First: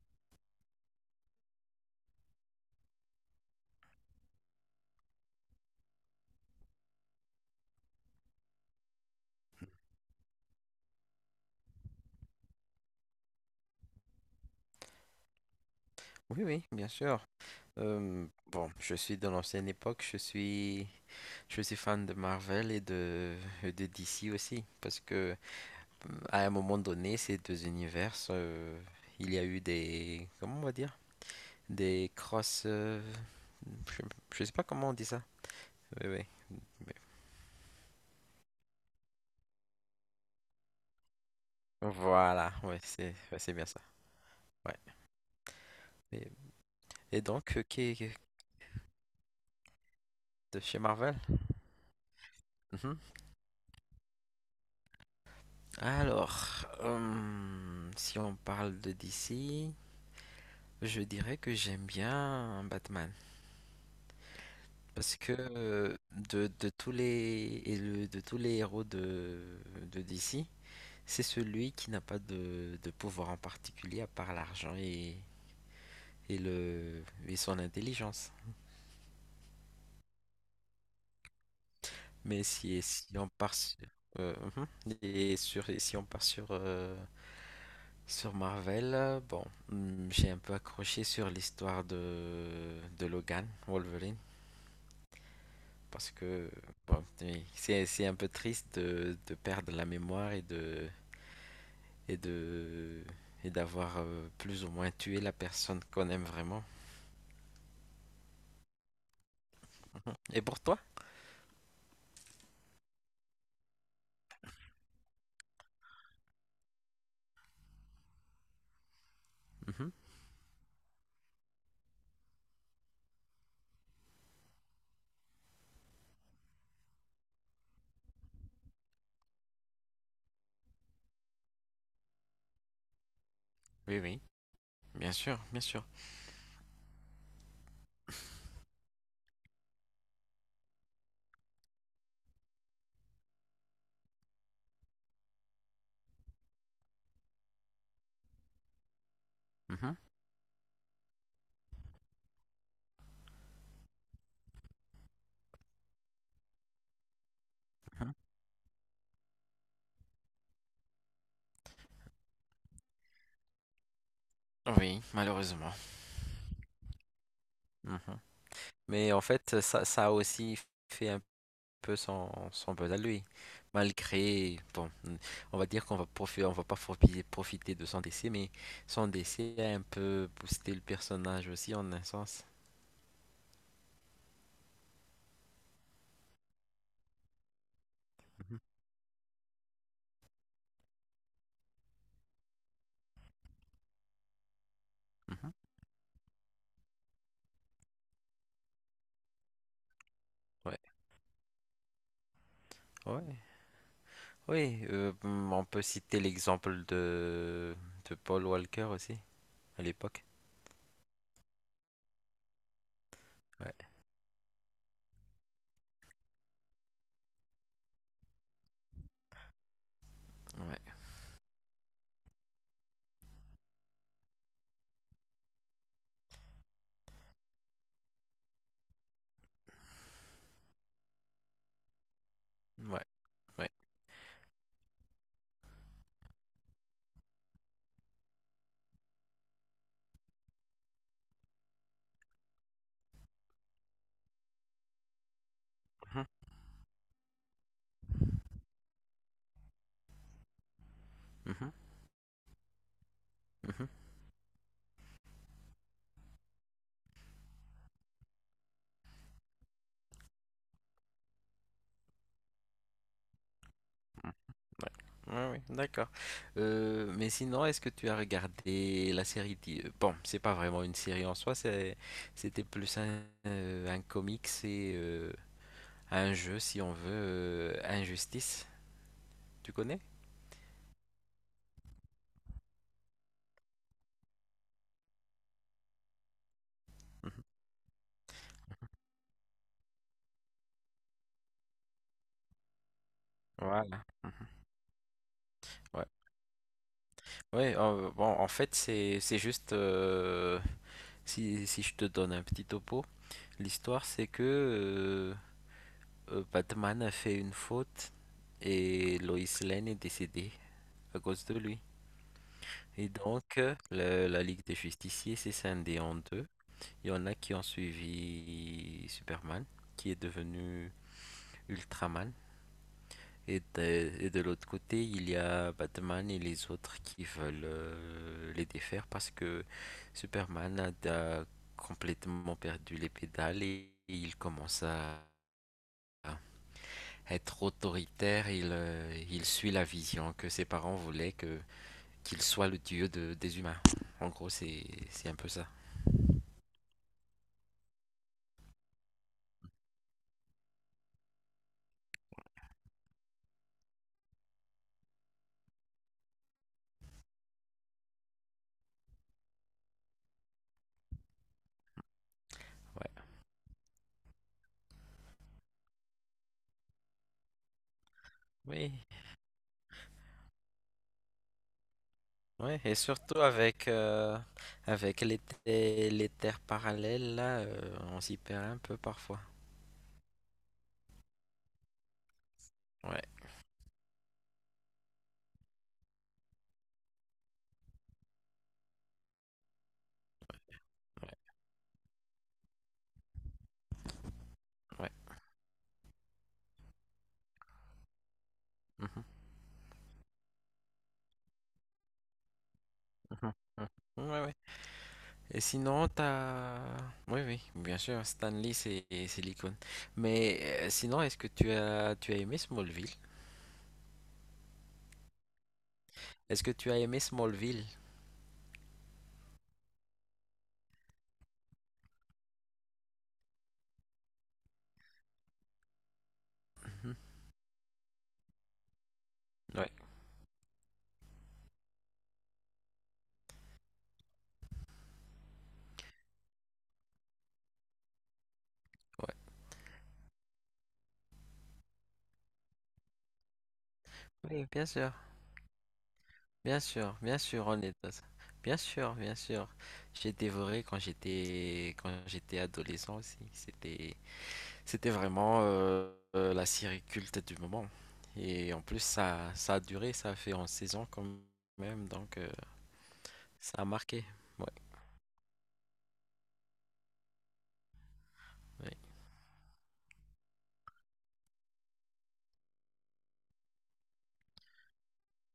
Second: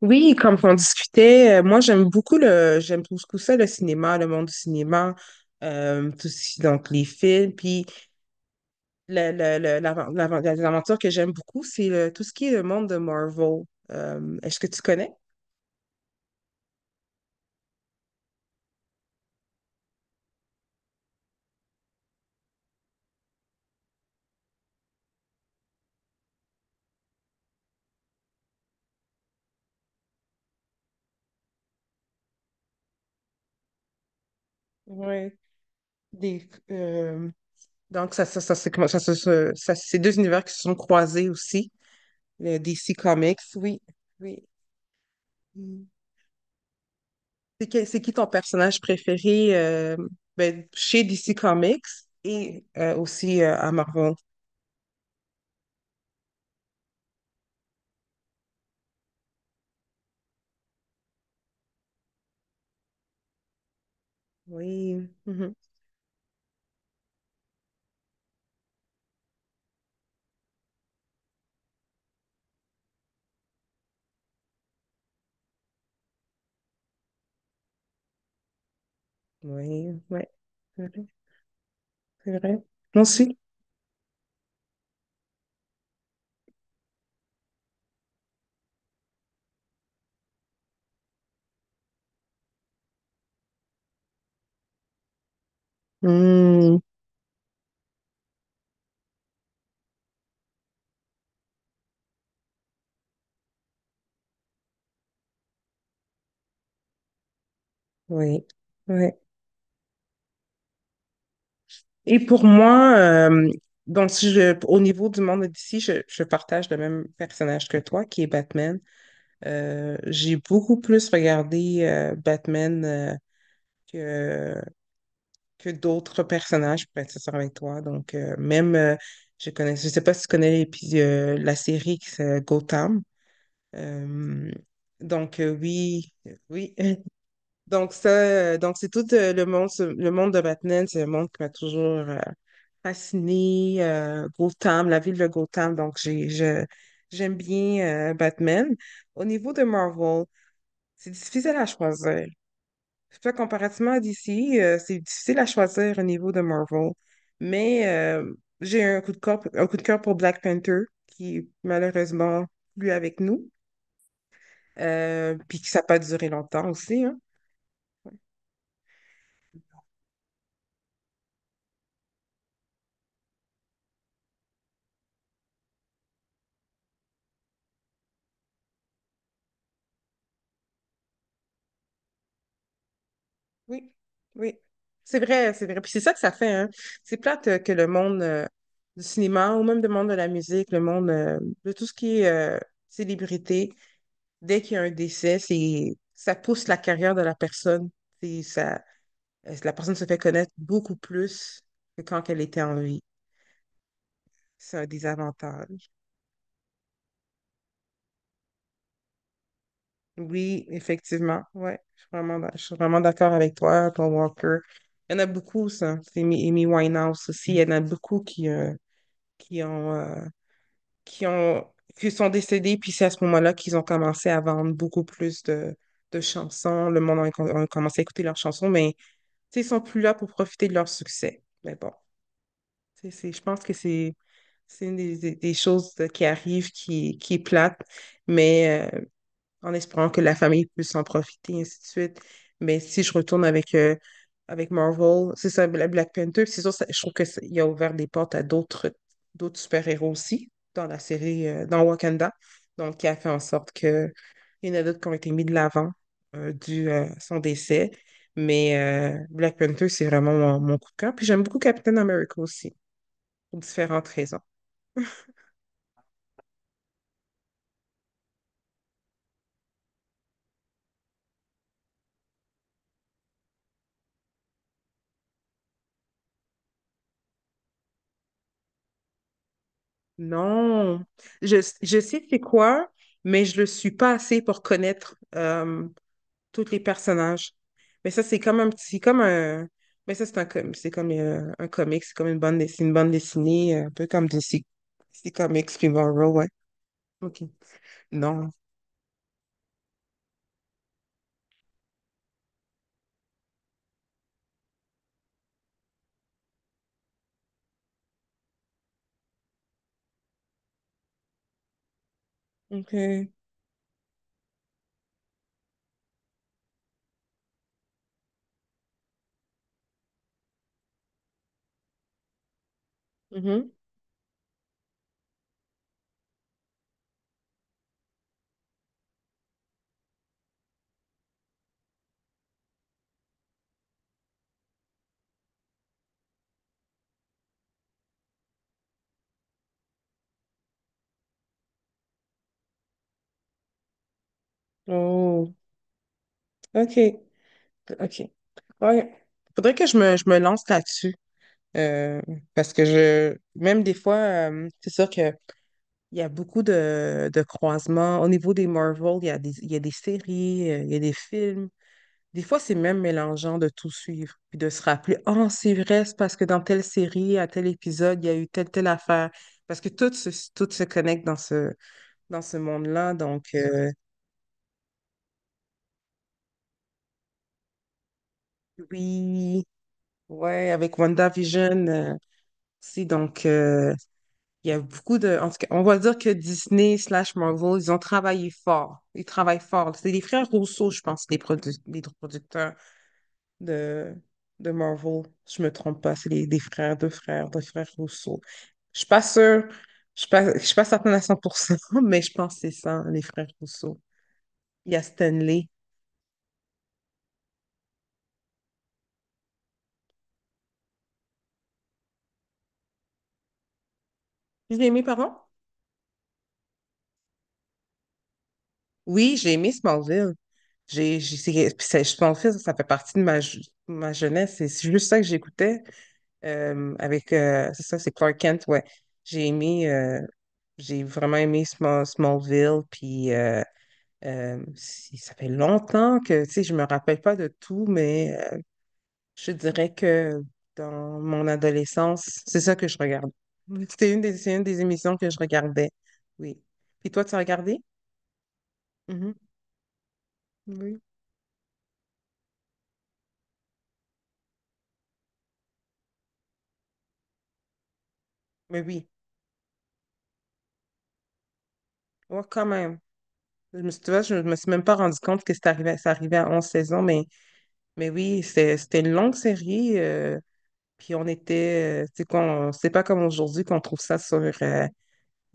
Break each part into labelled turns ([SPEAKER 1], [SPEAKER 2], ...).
[SPEAKER 1] Oui, comme on discutait, moi j'aime beaucoup j'aime beaucoup ça, le cinéma, le monde du cinéma, donc les films, puis les aventures que j'aime beaucoup, c'est tout ce qui est le monde de Marvel. Est-ce que tu connais?
[SPEAKER 2] Oui, oui, bien sûr. Bon, je suis de l'ancienne époque, je suis fan de Marvel et de DC aussi, parce que à un moment donné, ces deux univers, il y a eu comment on va dire, des cross, je, je sais pas comment on dit ça.
[SPEAKER 1] Oui.
[SPEAKER 2] Oui, oui.
[SPEAKER 1] Des,
[SPEAKER 2] mais-
[SPEAKER 1] euh, donc ça, c'est comment- ça, se- se- ça, c'est deux univers qui se sont croisés aussi,
[SPEAKER 2] Voilà,
[SPEAKER 1] le DC
[SPEAKER 2] ouais,
[SPEAKER 1] Comics,
[SPEAKER 2] c'est bien ça.
[SPEAKER 1] oui, oui.
[SPEAKER 2] Ouais. Et, et donc,
[SPEAKER 1] C'est qui ton personnage préféré,
[SPEAKER 2] de
[SPEAKER 1] ben,
[SPEAKER 2] chez
[SPEAKER 1] chez
[SPEAKER 2] Marvel?
[SPEAKER 1] DC Comics et,
[SPEAKER 2] Mhm.
[SPEAKER 1] aussi, à Marvel?
[SPEAKER 2] Alors, si on parle de DC. Je dirais que j'aime bien Batman
[SPEAKER 1] Oui.
[SPEAKER 2] parce que
[SPEAKER 1] Mhm.
[SPEAKER 2] euh, de tous de tous les héros de DC, c'est celui qui n'a pas de pouvoir en particulier à part l'argent et le et son intelligence.
[SPEAKER 1] Oui, ouais. C'est vrai, c'est
[SPEAKER 2] Mais
[SPEAKER 1] vrai.
[SPEAKER 2] si
[SPEAKER 1] Moi
[SPEAKER 2] si on
[SPEAKER 1] aussi.
[SPEAKER 2] part sur, mhm. et sur et si on part sur sur Marvel, bon, j'ai un peu accroché sur l'histoire de Logan, Wolverine. Parce que
[SPEAKER 1] Hmm.
[SPEAKER 2] bon, oui, c'est un peu triste de perdre la mémoire et de et d'avoir plus ou moins tué la personne qu'on aime vraiment.
[SPEAKER 1] Oui. Ouais.
[SPEAKER 2] Et pour toi?
[SPEAKER 1] Et pour moi, donc si je, au niveau du monde d'ici, je partage le même personnage que toi, qui est Batman.
[SPEAKER 2] Mhm.
[SPEAKER 1] J'ai beaucoup plus regardé, Batman, que, que d'autres personnages, pour être sincère avec toi. Donc, même, je sais pas si tu connais la série qui s'appelle Gotham.
[SPEAKER 2] Oui, oui,
[SPEAKER 1] Euh,
[SPEAKER 2] bien sûr,
[SPEAKER 1] donc,
[SPEAKER 2] bien sûr.
[SPEAKER 1] oui, oui. Donc ça, donc c'est tout, le monde, le monde de Batman, c'est un monde qui m'a toujours, euh, fasciné. Gotham, la ville de Gotham, donc j'aime bien, Batman. Au niveau de
[SPEAKER 2] Mhm,
[SPEAKER 1] Marvel, c'est difficile à choisir. Je sais pas, comparativement à DC, c'est difficile à choisir au niveau de Marvel. Mais
[SPEAKER 2] mhm.
[SPEAKER 1] euh, j'ai un coup de cœur, un coup de cœur pour Black Panther, qui est malheureusement plus avec nous,
[SPEAKER 2] Oui,
[SPEAKER 1] puis que
[SPEAKER 2] malheureusement.
[SPEAKER 1] ça n'a pas duré longtemps aussi, hein.
[SPEAKER 2] Mhm. Mais en fait, ça a aussi fait un peu son buzz à lui. Malgré, bon, on va dire qu'on va profi- on va pas profi- profiter de son décès, mais son décès a un peu boosté le personnage aussi en un sens.
[SPEAKER 1] Oui, oui. C'est vrai, c'est vrai. Puis c'est ça que ça fait, hein. C'est plate, que le monde,
[SPEAKER 2] Mhm,
[SPEAKER 1] du cinéma ou même le monde de la musique, le monde, de tout ce qui est, célébrité, dès qu'il y a un décès,
[SPEAKER 2] mhm.
[SPEAKER 1] c'est ça pousse la carrière de la personne. C'est ça. La personne se fait connaître
[SPEAKER 2] Ouais,
[SPEAKER 1] beaucoup plus que quand elle était en vie.
[SPEAKER 2] ouais,
[SPEAKER 1] C'est
[SPEAKER 2] oui.
[SPEAKER 1] un
[SPEAKER 2] On peut
[SPEAKER 1] désavantage.
[SPEAKER 2] citer l'exemple de Paul Walker aussi à l'époque.
[SPEAKER 1] Oui, effectivement. Ouais, je suis vraiment, je suis vraiment d'accord avec
[SPEAKER 2] Ouais,
[SPEAKER 1] toi, Paul Walker. Il y en a beaucoup, ça. C'est Amy Winehouse aussi. Il y en a beaucoup qui ont, euh,
[SPEAKER 2] ouais,
[SPEAKER 1] qui ont, qui sont décédés. Puis c'est à ce moment-là qu'ils ont commencé à vendre beaucoup plus de chansons. Le monde a commencé à écouter leurs chansons, mais tu sais, ils sont plus là pour profiter de leur succès. Mais bon,
[SPEAKER 2] ouais,
[SPEAKER 1] tu sais, je pense
[SPEAKER 2] ouais.
[SPEAKER 1] que c'est une des, des choses, qui arrivent, qui est plate, mais, en espérant que la famille puisse en profiter, et ainsi de suite. Mais si je retourne avec, avec Marvel, c'est ça, Black
[SPEAKER 2] Mhm,
[SPEAKER 1] Panther, c'est sûr, je trouve qu'il a ouvert des portes à d'autres super-héros aussi dans la série, dans Wakanda. Donc, qui a fait en sorte
[SPEAKER 2] mhm, mhm.
[SPEAKER 1] qu'il y en a d'autres qui ont été mis de l'avant, dû, à son décès. Mais Black Panther, c'est vraiment mon coup de cœur. Puis j'aime beaucoup Captain America aussi, pour différentes raisons.
[SPEAKER 2] Ouais, ouais, ouais, d'accord. Mais sinon, est-ce que tu as regardé la série. Bon, c'est pas vraiment une série en soi, c'était plus un comics et un jeu, si on veut, Injustice. Tu connais?
[SPEAKER 1] Non, je, je sais c'est quoi, mais je le suis pas assez pour connaître, tous les
[SPEAKER 2] Mhm.
[SPEAKER 1] personnages. Mais ça, c'est comme un petit, comme un, mais ça, c'est un, c'est comme, un comic, c'est comme une bande, c'est une bande dessinée, un
[SPEAKER 2] Voilà.
[SPEAKER 1] peu comme
[SPEAKER 2] Mhm.
[SPEAKER 1] DC, DC Comics
[SPEAKER 2] Ouais.
[SPEAKER 1] Tomorrow, ouais. OK.
[SPEAKER 2] Ouais, bon,
[SPEAKER 1] Non.
[SPEAKER 2] en fait, c'est juste si, si je te donne un petit topo, l'histoire c'est que Batman a fait une faute et Lois Lane est décédée à cause de lui. Et
[SPEAKER 1] OK.
[SPEAKER 2] donc, la Ligue des Justiciers s'est scindée en deux. Il y en a qui ont suivi Superman, qui est devenu Ultraman. Et
[SPEAKER 1] Mhm.
[SPEAKER 2] de, et de l'autre côté, il y a Batman et les autres qui veulent les défaire parce que a complètement perdu les pédales et il commence à être autoritaire. Il suit la vision que ses parents voulaient que qu'il soit le dieu des humains. En gros, c'est un peu
[SPEAKER 1] Oh,
[SPEAKER 2] ça.
[SPEAKER 1] OK. OK. Ouais. Faudrait que je me lance là-dessus. euh, Parce que même des fois, c'est sûr que il y a beaucoup de croisements. Au niveau des Marvel, il y a il y a des séries, il y a des films. Des fois, c'est même
[SPEAKER 2] Ouais.
[SPEAKER 1] mélangeant de tout suivre, puis de se rappeler, oh, c'est vrai, c'est parce que dans telle série, à tel épisode, il y a eu telle
[SPEAKER 2] Oui,
[SPEAKER 1] affaire. Parce que tout se connecte dans ce
[SPEAKER 2] ouais, et
[SPEAKER 1] monde-là.
[SPEAKER 2] surtout
[SPEAKER 1] Donc,
[SPEAKER 2] avec les terres parallèles, là, on s'y perd un peu parfois.
[SPEAKER 1] oui. Ouais, avec WandaVision, aussi.
[SPEAKER 2] Ouais,
[SPEAKER 1] Donc, il y a beaucoup de. En tout cas, on va dire que Disney slash Marvel, ils ont travaillé fort. Ils travaillent fort. C'est les frères Rousseau, je pense,
[SPEAKER 2] ouais.
[SPEAKER 1] les producteurs de, de
[SPEAKER 2] ouais.
[SPEAKER 1] Marvel. Je me trompe pas. C'est les, des frères, deux frères, deux frères Rousseau. Je suis pas
[SPEAKER 2] mhm,
[SPEAKER 1] sûre. Je suis pas certaine à 100% mais je pense que c'est ça, les
[SPEAKER 2] mhm,
[SPEAKER 1] frères Rousseau.
[SPEAKER 2] mhm. Ouais, ouais.
[SPEAKER 1] Il y a
[SPEAKER 2] Et
[SPEAKER 1] Stanley.
[SPEAKER 2] sinon, t'as... Oui, oui, bien sûr, Stanley, c'est l'icône. Mais sinon, est-ce que tu as aimé Smallville?
[SPEAKER 1] Je l'ai aimé, pardon?
[SPEAKER 2] Est-ce que tu as aimé Smallville?
[SPEAKER 1] Oui, j'ai aimé Smallville. J'ai, c'est- puis c'est- Smallville, ça fait partie de ma jeunesse. C'est juste ça que j'écoutais,
[SPEAKER 2] Mhm.
[SPEAKER 1] avec, c'est ça, c'est Clark Kent, ouais. J'ai aimé,
[SPEAKER 2] Ouais,
[SPEAKER 1] euh, j'ai vraiment aimé Smallville, puis, ça fait longtemps que, tu sais, je me rappelle pas de tout, mais,
[SPEAKER 2] ouais.
[SPEAKER 1] je dirais que dans mon adolescence, c'est ça que je regarde. C'est une
[SPEAKER 2] Oui,
[SPEAKER 1] des
[SPEAKER 2] bien sûr.
[SPEAKER 1] émissions que je regardais, oui.
[SPEAKER 2] Bien
[SPEAKER 1] Puis
[SPEAKER 2] sûr,
[SPEAKER 1] toi, tu as
[SPEAKER 2] bien sûr,
[SPEAKER 1] regardé?
[SPEAKER 2] on est dans ça. Bien sûr, bien
[SPEAKER 1] Mhm.
[SPEAKER 2] sûr. J'ai dévoré
[SPEAKER 1] Oui.
[SPEAKER 2] quand j'étais adolescent aussi. C'était vraiment la série culte du moment. Et
[SPEAKER 1] Mais
[SPEAKER 2] en plus
[SPEAKER 1] oui,
[SPEAKER 2] ça a duré, ça a fait en saison quand même, donc
[SPEAKER 1] ouais, quand même. Je
[SPEAKER 2] ça a
[SPEAKER 1] me suis, tu vois,
[SPEAKER 2] marqué.
[SPEAKER 1] je me
[SPEAKER 2] Ouais,
[SPEAKER 1] suis même pas rendu compte que c'est arrivé, ça arrivait à 11 saisons, mais oui,
[SPEAKER 2] ouais.
[SPEAKER 1] c'était une longue série. Puis on était, tu sais, c'est pas comme aujourd'hui qu'on trouve ça sur, euh,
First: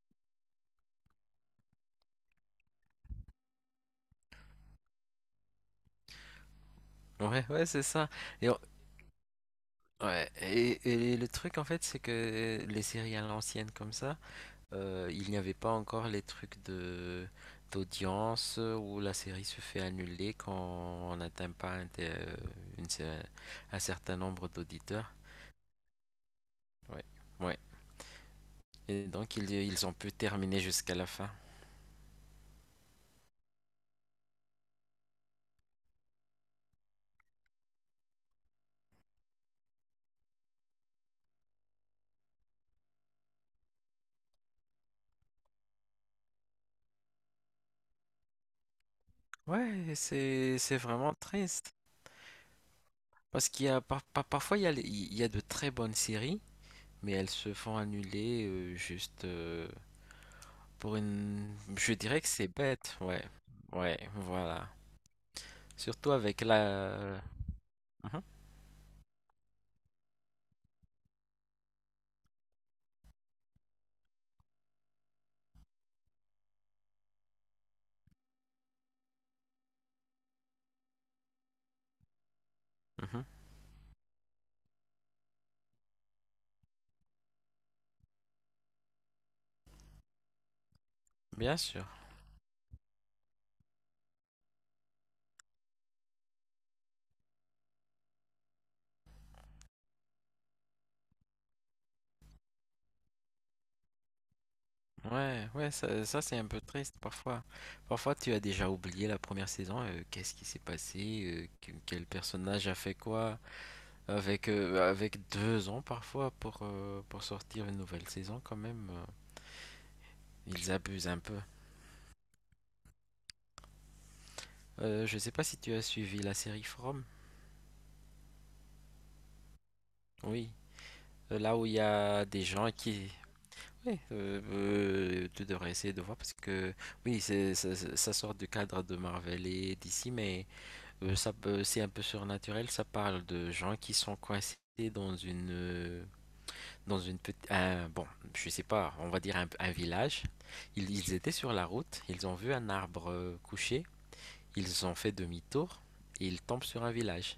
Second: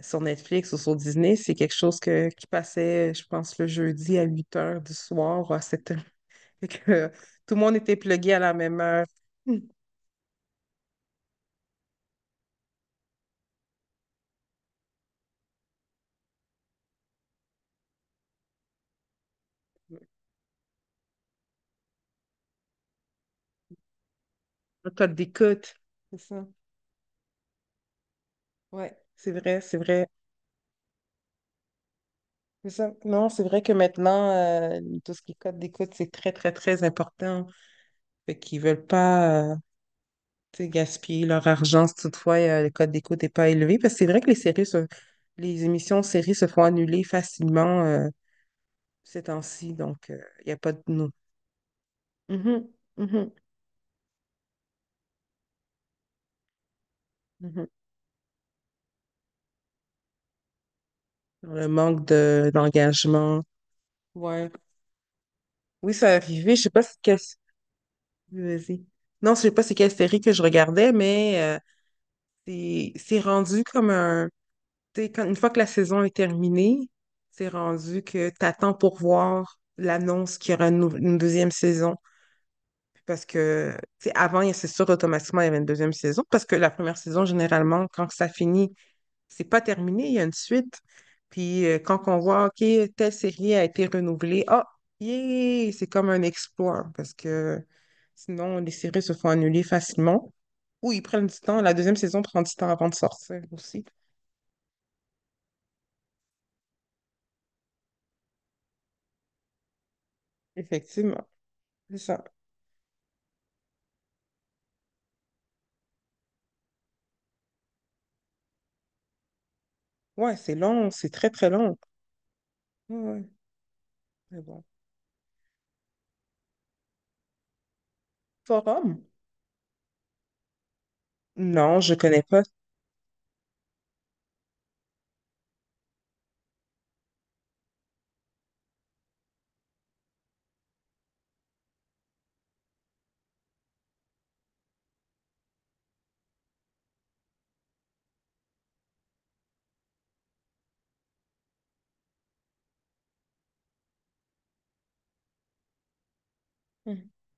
[SPEAKER 1] sur Netflix ou sur Disney. C'est quelque chose qui passait, je pense, le jeudi à 8 h du soir, ou à 7 heures. Fait que,
[SPEAKER 2] Ouais,
[SPEAKER 1] tout le
[SPEAKER 2] ouais,
[SPEAKER 1] monde
[SPEAKER 2] c'est
[SPEAKER 1] était
[SPEAKER 2] ça.
[SPEAKER 1] plugué à
[SPEAKER 2] Et,
[SPEAKER 1] la
[SPEAKER 2] on-
[SPEAKER 1] même heure. Hum.
[SPEAKER 2] ouais, et le truc en fait, c'est que les séries à l'ancienne comme ça, euh, il n'y avait pas encore les trucs de d'audience où la série se fait annuler quand on n'atteint pas une cer- un certain nombre
[SPEAKER 1] Un
[SPEAKER 2] d'auditeurs.
[SPEAKER 1] code d'écoute. C'est ça.
[SPEAKER 2] Ouais. Ouais.
[SPEAKER 1] Ouais,
[SPEAKER 2] Et
[SPEAKER 1] c'est
[SPEAKER 2] donc
[SPEAKER 1] vrai, c'est
[SPEAKER 2] ils ont
[SPEAKER 1] vrai.
[SPEAKER 2] pu terminer jusqu'à la fin.
[SPEAKER 1] C'est ça. Non, c'est vrai que maintenant, tout ce qui est code d'écoute, c'est très, très, très important. Fait qu'ils veulent pas, tu sais, gaspiller leur argent si toutefois, le code d'écoute n'est pas élevé. Parce que c'est vrai que les émissions de séries se font annuler facilement, ces temps-ci.
[SPEAKER 2] Ouais,
[SPEAKER 1] Donc, il n'y a
[SPEAKER 2] c'est
[SPEAKER 1] pas
[SPEAKER 2] c'est
[SPEAKER 1] de nous.
[SPEAKER 2] vraiment triste.
[SPEAKER 1] Mhm, mhm,
[SPEAKER 2] Parce qu'il y a parfois il y il y a de très bonnes séries, mais elles se
[SPEAKER 1] mhm.
[SPEAKER 2] font annuler juste pour une...
[SPEAKER 1] Le
[SPEAKER 2] Je
[SPEAKER 1] manque
[SPEAKER 2] dirais que c'est bête, ouais.
[SPEAKER 1] d'engagement.
[SPEAKER 2] Ouais,
[SPEAKER 1] Ouais.
[SPEAKER 2] voilà.
[SPEAKER 1] Oui,
[SPEAKER 2] Surtout
[SPEAKER 1] ça
[SPEAKER 2] avec
[SPEAKER 1] arrivé. Je sais pas c'est quelle...
[SPEAKER 2] la... Mhm.
[SPEAKER 1] Vas-y. Non, je sais pas c'est quelle série que je regardais, mais, c'est rendu comme un. Tu sais, une fois que la saison est terminée, c'est rendu que tu attends pour voir l'annonce qu'il y aura une deuxième saison.
[SPEAKER 2] Mhm.
[SPEAKER 1] Parce que, tu sais, avant, c'est sûr, automatiquement, il y avait une deuxième saison. Parce que la première saison, généralement, quand ça finit, c'est pas terminé, il y a une suite.
[SPEAKER 2] Bien
[SPEAKER 1] Puis,
[SPEAKER 2] sûr.
[SPEAKER 1] quand on voit, OK, telle série a été renouvelée, ah, yeah, c'est comme un exploit. Parce que sinon, les séries se font annuler facilement. Ou ils prennent du temps. La deuxième saison prend du temps avant de sortir aussi.
[SPEAKER 2] Ouais, ouais, ça, c'est un peu triste parfois. Parfois tu as déjà oublié la première saison, qu'est-ce qui s'est
[SPEAKER 1] Effectivement,
[SPEAKER 2] passé,
[SPEAKER 1] c'est
[SPEAKER 2] quel
[SPEAKER 1] ça.
[SPEAKER 2] personnage a fait quoi, avec deux ans parfois pour sortir une nouvelle saison quand même,
[SPEAKER 1] Ouais, c'est
[SPEAKER 2] ils
[SPEAKER 1] long,
[SPEAKER 2] abusent
[SPEAKER 1] c'est
[SPEAKER 2] un
[SPEAKER 1] très
[SPEAKER 2] peu.
[SPEAKER 1] très long. Ouais, ouais, mais bon.
[SPEAKER 2] Je sais pas si tu as suivi la série From.
[SPEAKER 1] Forum?
[SPEAKER 2] Oui, euh, là où il
[SPEAKER 1] Non,
[SPEAKER 2] y
[SPEAKER 1] je connais
[SPEAKER 2] a des
[SPEAKER 1] pas.
[SPEAKER 2] gens qui... Oui, tu devrais essayer de voir parce que oui, c'est, ça, ça ça sort du cadre de Marvel et d'ici, mais... c'est un peu surnaturel, ça parle de gens qui sont coincés dans une euh, dans une bon, je sais pas, on va dire un village. Ils étaient sur la route, ils ont vu un arbre couché, ils ont fait demi-tour et ils tombent sur un
[SPEAKER 1] Mhm.
[SPEAKER 2] village.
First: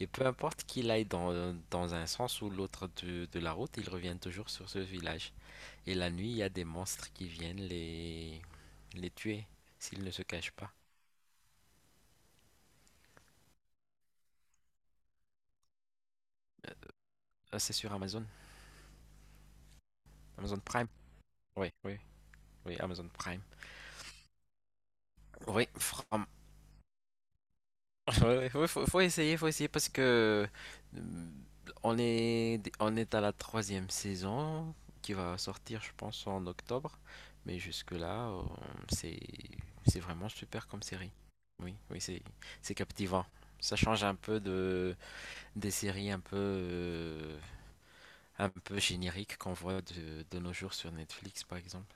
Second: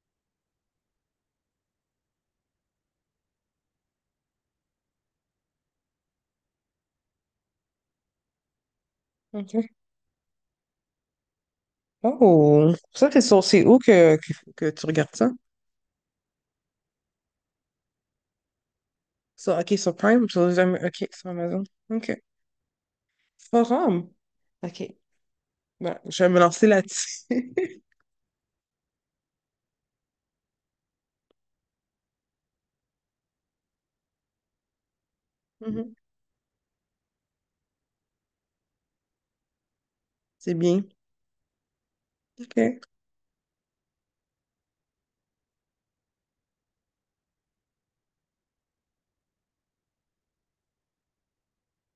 [SPEAKER 2] Et peu importe qu'il aille dans un sens ou l'autre de la route, ils reviennent toujours sur ce village. Et la nuit, il y a des monstres qui viennent les tuer
[SPEAKER 1] Ok.
[SPEAKER 2] s'ils ne se cachent pas.
[SPEAKER 1] Oh, ça, c'est où que tu regardes ça?
[SPEAKER 2] Ah, c'est sur Amazon,
[SPEAKER 1] Sur, ok, sur Prime,
[SPEAKER 2] Amazon Prime.
[SPEAKER 1] Ok, sur Amazon.
[SPEAKER 2] Oui, oui,
[SPEAKER 1] Ok.
[SPEAKER 2] Oui, Amazon Prime.
[SPEAKER 1] Forum? Ok.
[SPEAKER 2] Oui,
[SPEAKER 1] Ben, je vais me lancer là-dessus.
[SPEAKER 2] ouais, ouais, ouais, faut essayer parce que euh, on est à la troisième saison qui va sortir, je
[SPEAKER 1] Mhm.
[SPEAKER 2] pense, en octobre. Mais jusque-là, c'est, c'est vraiment
[SPEAKER 1] C'est
[SPEAKER 2] super
[SPEAKER 1] bien.
[SPEAKER 2] comme série. Oui, oui, c'est
[SPEAKER 1] OK.
[SPEAKER 2] captivant. Ça change un peu des séries un peu génériques qu'on voit de nos jours sur Netflix, par exemple.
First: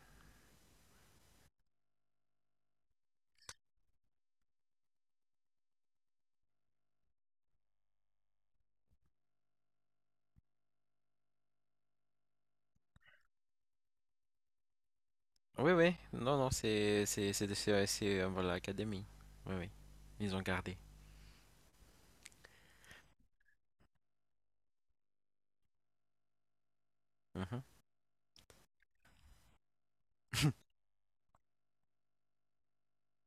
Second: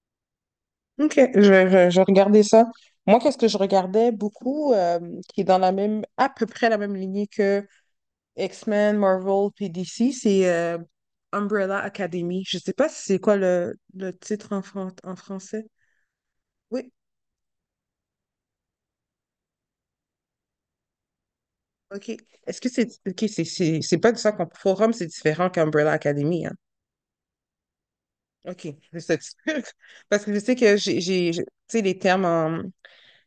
[SPEAKER 1] OK. Je regardais ça. Moi, qu'est-ce que je regardais beaucoup, qui est dans à peu près la même lignée que X-Men, Marvel, puis DC, c'est, Umbrella Academy. Je sais pas si c'est quoi le titre en français.
[SPEAKER 2] Oui, oui. Non, non,
[SPEAKER 1] Oui,
[SPEAKER 2] c'est, voilà, l'académie. Oui, oui. Ils ont gardé.
[SPEAKER 1] ok. Est-ce que c'est... Ok, c'est pas de ça qu'on... Forum, c'est différent qu'Umbrella Academy, hein?
[SPEAKER 2] Mhm.
[SPEAKER 1] Ok, je être sûre. Parce que je sais que Tu sais, les termes en...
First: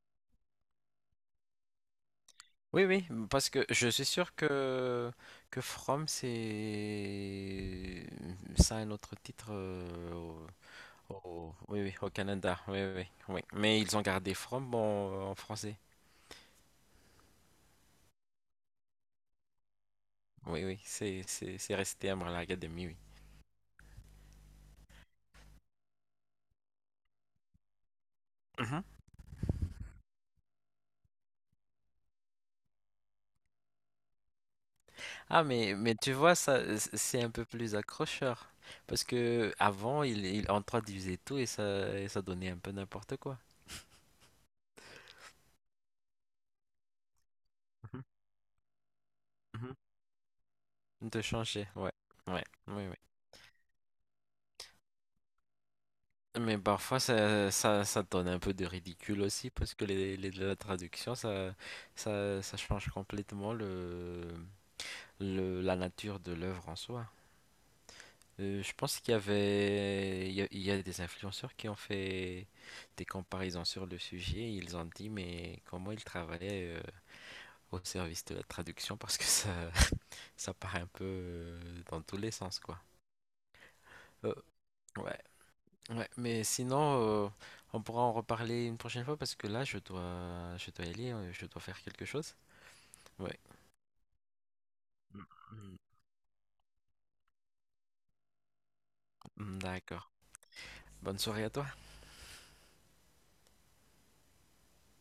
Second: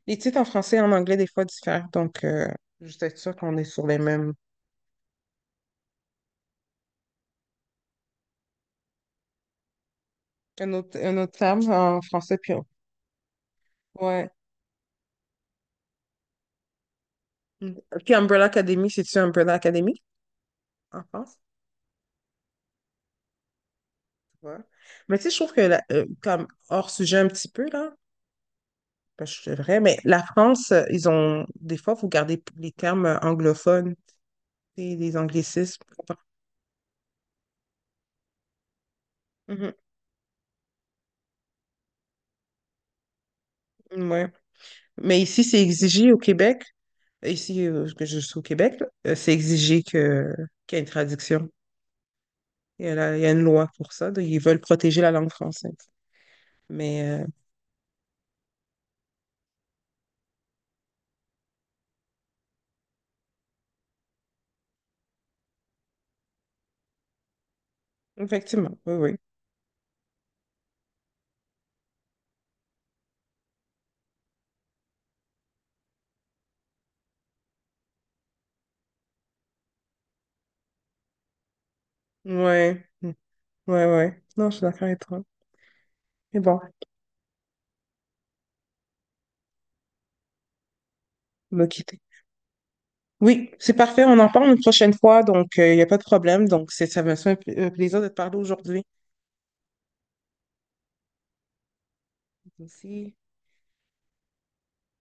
[SPEAKER 1] Les titres en français et en anglais, des fois, diffèrent. Donc,
[SPEAKER 2] Oui,
[SPEAKER 1] juste
[SPEAKER 2] oui,
[SPEAKER 1] être sûr
[SPEAKER 2] parce
[SPEAKER 1] qu'on est
[SPEAKER 2] que
[SPEAKER 1] sur
[SPEAKER 2] je
[SPEAKER 1] les
[SPEAKER 2] suis
[SPEAKER 1] mêmes...
[SPEAKER 2] sûr que From c'est ça a un autre titre
[SPEAKER 1] Un autre,
[SPEAKER 2] au,
[SPEAKER 1] un autre terme
[SPEAKER 2] oui, oui,
[SPEAKER 1] en
[SPEAKER 2] au
[SPEAKER 1] français, puis...
[SPEAKER 2] Canada. Oui, oui, oui. Mais ils ont
[SPEAKER 1] Ouais.
[SPEAKER 2] gardé From en, en français.
[SPEAKER 1] Mm. Puis Umbrella Academy, c'est-tu Umbrella Academy
[SPEAKER 2] Oui, oui,
[SPEAKER 1] en
[SPEAKER 2] c'est
[SPEAKER 1] France?
[SPEAKER 2] c'est c'est resté Umbrella Academy, oui.
[SPEAKER 1] Ouais. Mais tu sais, je trouve que, comme hors sujet un petit peu, là,
[SPEAKER 2] Mhm.
[SPEAKER 1] parce que c'est vrai, mais la France, ils ont, des fois, faut garder, les termes, anglophones, et les
[SPEAKER 2] Ah
[SPEAKER 1] anglicismes.
[SPEAKER 2] mais tu vois ça c'est un peu plus accrocheur parce que
[SPEAKER 1] Mhm.
[SPEAKER 2] avant il introduisait tout et ça donnait un peu n'importe quoi.
[SPEAKER 1] Ouais. Mais ici, c'est exigé au Québec, ici,
[SPEAKER 2] Mhm,
[SPEAKER 1] que je suis au Québec, là, c'est
[SPEAKER 2] mhm.
[SPEAKER 1] exigé qu'il y ait une
[SPEAKER 2] De
[SPEAKER 1] traduction.
[SPEAKER 2] changer, ouais, ouais, oui,
[SPEAKER 1] Il y a,
[SPEAKER 2] oui.
[SPEAKER 1] la- il y a une loi pour ça, donc ils veulent protéger la langue française.
[SPEAKER 2] Mais parfois
[SPEAKER 1] Mais,
[SPEAKER 2] ça, ça, ça donne un peu de ridicule aussi parce que la traduction ça, ça, ça change complètement la nature de l'œuvre en soi. Je
[SPEAKER 1] effectivement, oui,
[SPEAKER 2] pense qu'il
[SPEAKER 1] oui.
[SPEAKER 2] y avait, il y a des influenceurs qui ont fait des comparaisons sur le sujet. Ils ont dit, mais comment ils travaillaient au service de la traduction parce que ça, ça part un peu dans tous les sens, quoi.
[SPEAKER 1] Ouais, Mm, ouais, ouais.
[SPEAKER 2] Euh,
[SPEAKER 1] Non, je suis d'accord avec
[SPEAKER 2] ouais,
[SPEAKER 1] toi.
[SPEAKER 2] ouais.
[SPEAKER 1] Mais
[SPEAKER 2] Mais
[SPEAKER 1] bon,
[SPEAKER 2] sinon, on pourra en reparler une prochaine fois parce que là, je dois y aller, je
[SPEAKER 1] on
[SPEAKER 2] dois
[SPEAKER 1] va
[SPEAKER 2] faire
[SPEAKER 1] quitter.
[SPEAKER 2] quelque chose. Ouais.
[SPEAKER 1] Oui, c'est parfait. On en parle une prochaine fois,
[SPEAKER 2] Mm,
[SPEAKER 1] donc il n'y a pas de problème. Donc, ça me fait un plaisir de te parler aujourd'hui.
[SPEAKER 2] mm, d'accord. Bonne soirée à toi.
[SPEAKER 1] Merci.